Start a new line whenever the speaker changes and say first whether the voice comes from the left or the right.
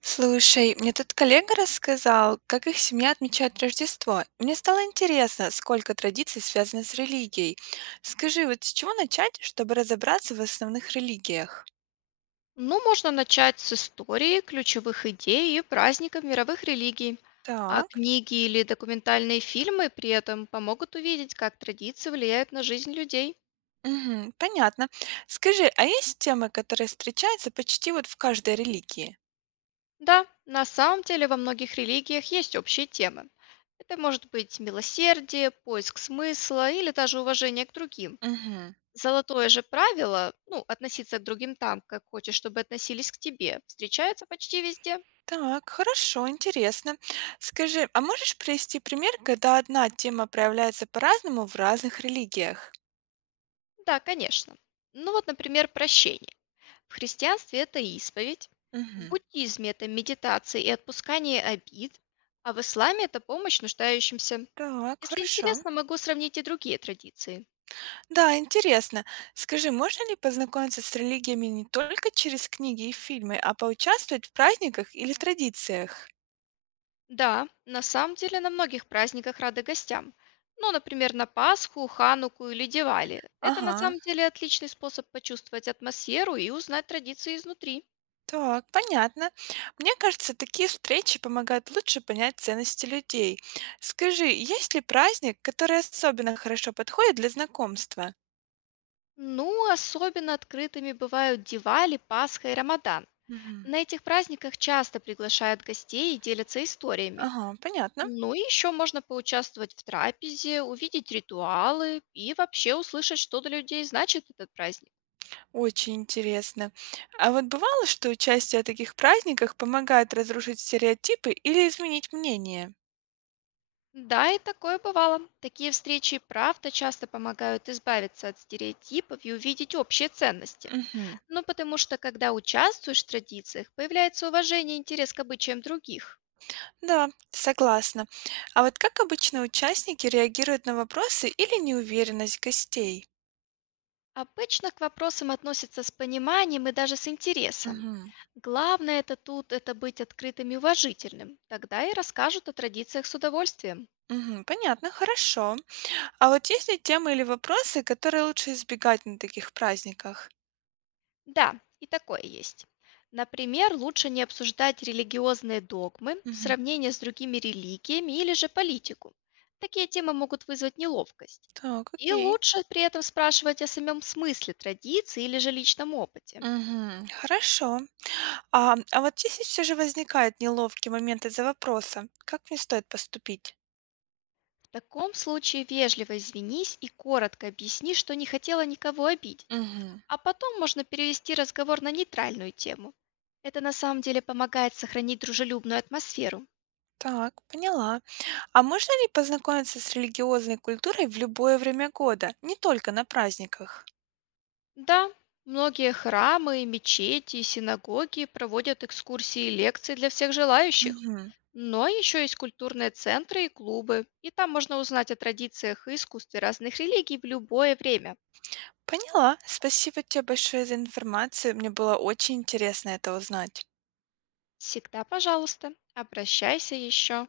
right: Слушай, мне тут коллега рассказал, как их семья отмечает Рождество. Мне стало интересно, сколько традиций связано с религией. Скажи, вот с чего начать, чтобы разобраться в основных религиях?
left: Ну, можно начать с истории, ключевых идей и праздников мировых религий. А
right: Так,
left: книги или документальные фильмы при этом помогут увидеть, как традиции влияют на жизнь людей.
right: мгм, понятно. Скажи, а есть темы, которые встречаются почти вот в каждой религии?
left: Да, на самом деле во многих религиях есть общие темы. Это может быть милосердие, поиск смысла или даже уважение к другим.
right: Мгм.
left: Золотое же правило, ну, относиться к другим там, как хочешь, чтобы относились к тебе, встречается почти везде.
right: Так, хорошо, интересно. Скажи, а можешь привести пример, когда одна тема проявляется по-разному в разных религиях?
left: Да, конечно. Ну вот, например, прощение. В христианстве это исповедь, в
right: Мгм.
left: буддизме это медитация и отпускание обид, а в исламе это помощь нуждающимся.
right: Так,
left: Если
right: хорошо.
left: интересно, могу сравнить и другие традиции.
right: Да, интересно. Скажи, можно ли познакомиться с религиями не только через книги и фильмы, а поучаствовать в праздниках или традициях?
left: Да, на самом деле на многих праздниках рады гостям. Ну, например, на Пасху, Хануку или Дивали. Это на
right: Ага,
left: самом деле отличный способ почувствовать атмосферу и узнать традиции изнутри.
right: так, понятно. Мне кажется, такие встречи помогают лучше понять ценности людей. Скажи, есть ли праздник, который особенно хорошо подходит для знакомства?
left: Ну, особенно открытыми бывают Дивали, Пасха и Рамадан.
right: Мгм.
left: На этих праздниках часто приглашают гостей и делятся историями.
right: Ага, понятно.
left: Ну и еще можно поучаствовать в трапезе, увидеть ритуалы и вообще услышать, что для людей значит этот праздник.
right: Очень интересно. А вот бывало, что участие в таких праздниках помогает разрушить стереотипы или изменить мнение?
left: Да, и такое бывало. Такие встречи и правда часто помогают избавиться от стереотипов и увидеть общие ценности.
right: Мгм.
left: Ну потому что, когда участвуешь в традициях, появляется уважение и интерес к обычаям других.
right: Да, согласна. А вот как обычно участники реагируют на вопросы или неуверенность гостей?
left: Обычно к вопросам относятся с пониманием и даже с интересом.
right: Мгм.
left: Главное это тут, это быть открытым и уважительным. Тогда и расскажут о традициях с удовольствием.
right: Мгм. Понятно, хорошо. А вот есть ли темы или вопросы, которые лучше избегать на таких праздниках?
left: Да, и такое есть. Например, лучше не обсуждать религиозные догмы,
right: Мгм.
left: сравнение с другими религиями или же политику. Такие темы могут вызвать неловкость.
right: Так,
left: И
right: окей.
left: лучше при этом спрашивать о самом смысле традиции или же личном опыте.
right: Мгм. Хорошо. А вот если все же возникает неловкий момент из-за вопроса, как мне стоит поступить?
left: В таком случае вежливо извинись и коротко объясни, что не хотела никого обидеть.
right: Мгм.
left: А потом можно перевести разговор на нейтральную тему. Это на самом деле помогает сохранить дружелюбную атмосферу.
right: Так, поняла. А можно ли познакомиться с религиозной культурой в любое время года, не только на праздниках?
left: Да, многие храмы, мечети, синагоги проводят экскурсии и лекции для всех желающих.
right: Мгм.
left: Но еще есть культурные центры и клубы, и там можно узнать о традициях и искусстве разных религий в любое время.
right: Поняла. Спасибо тебе большое за информацию. Мне было очень интересно это узнать.
left: Всегда, пожалуйста, обращайся еще.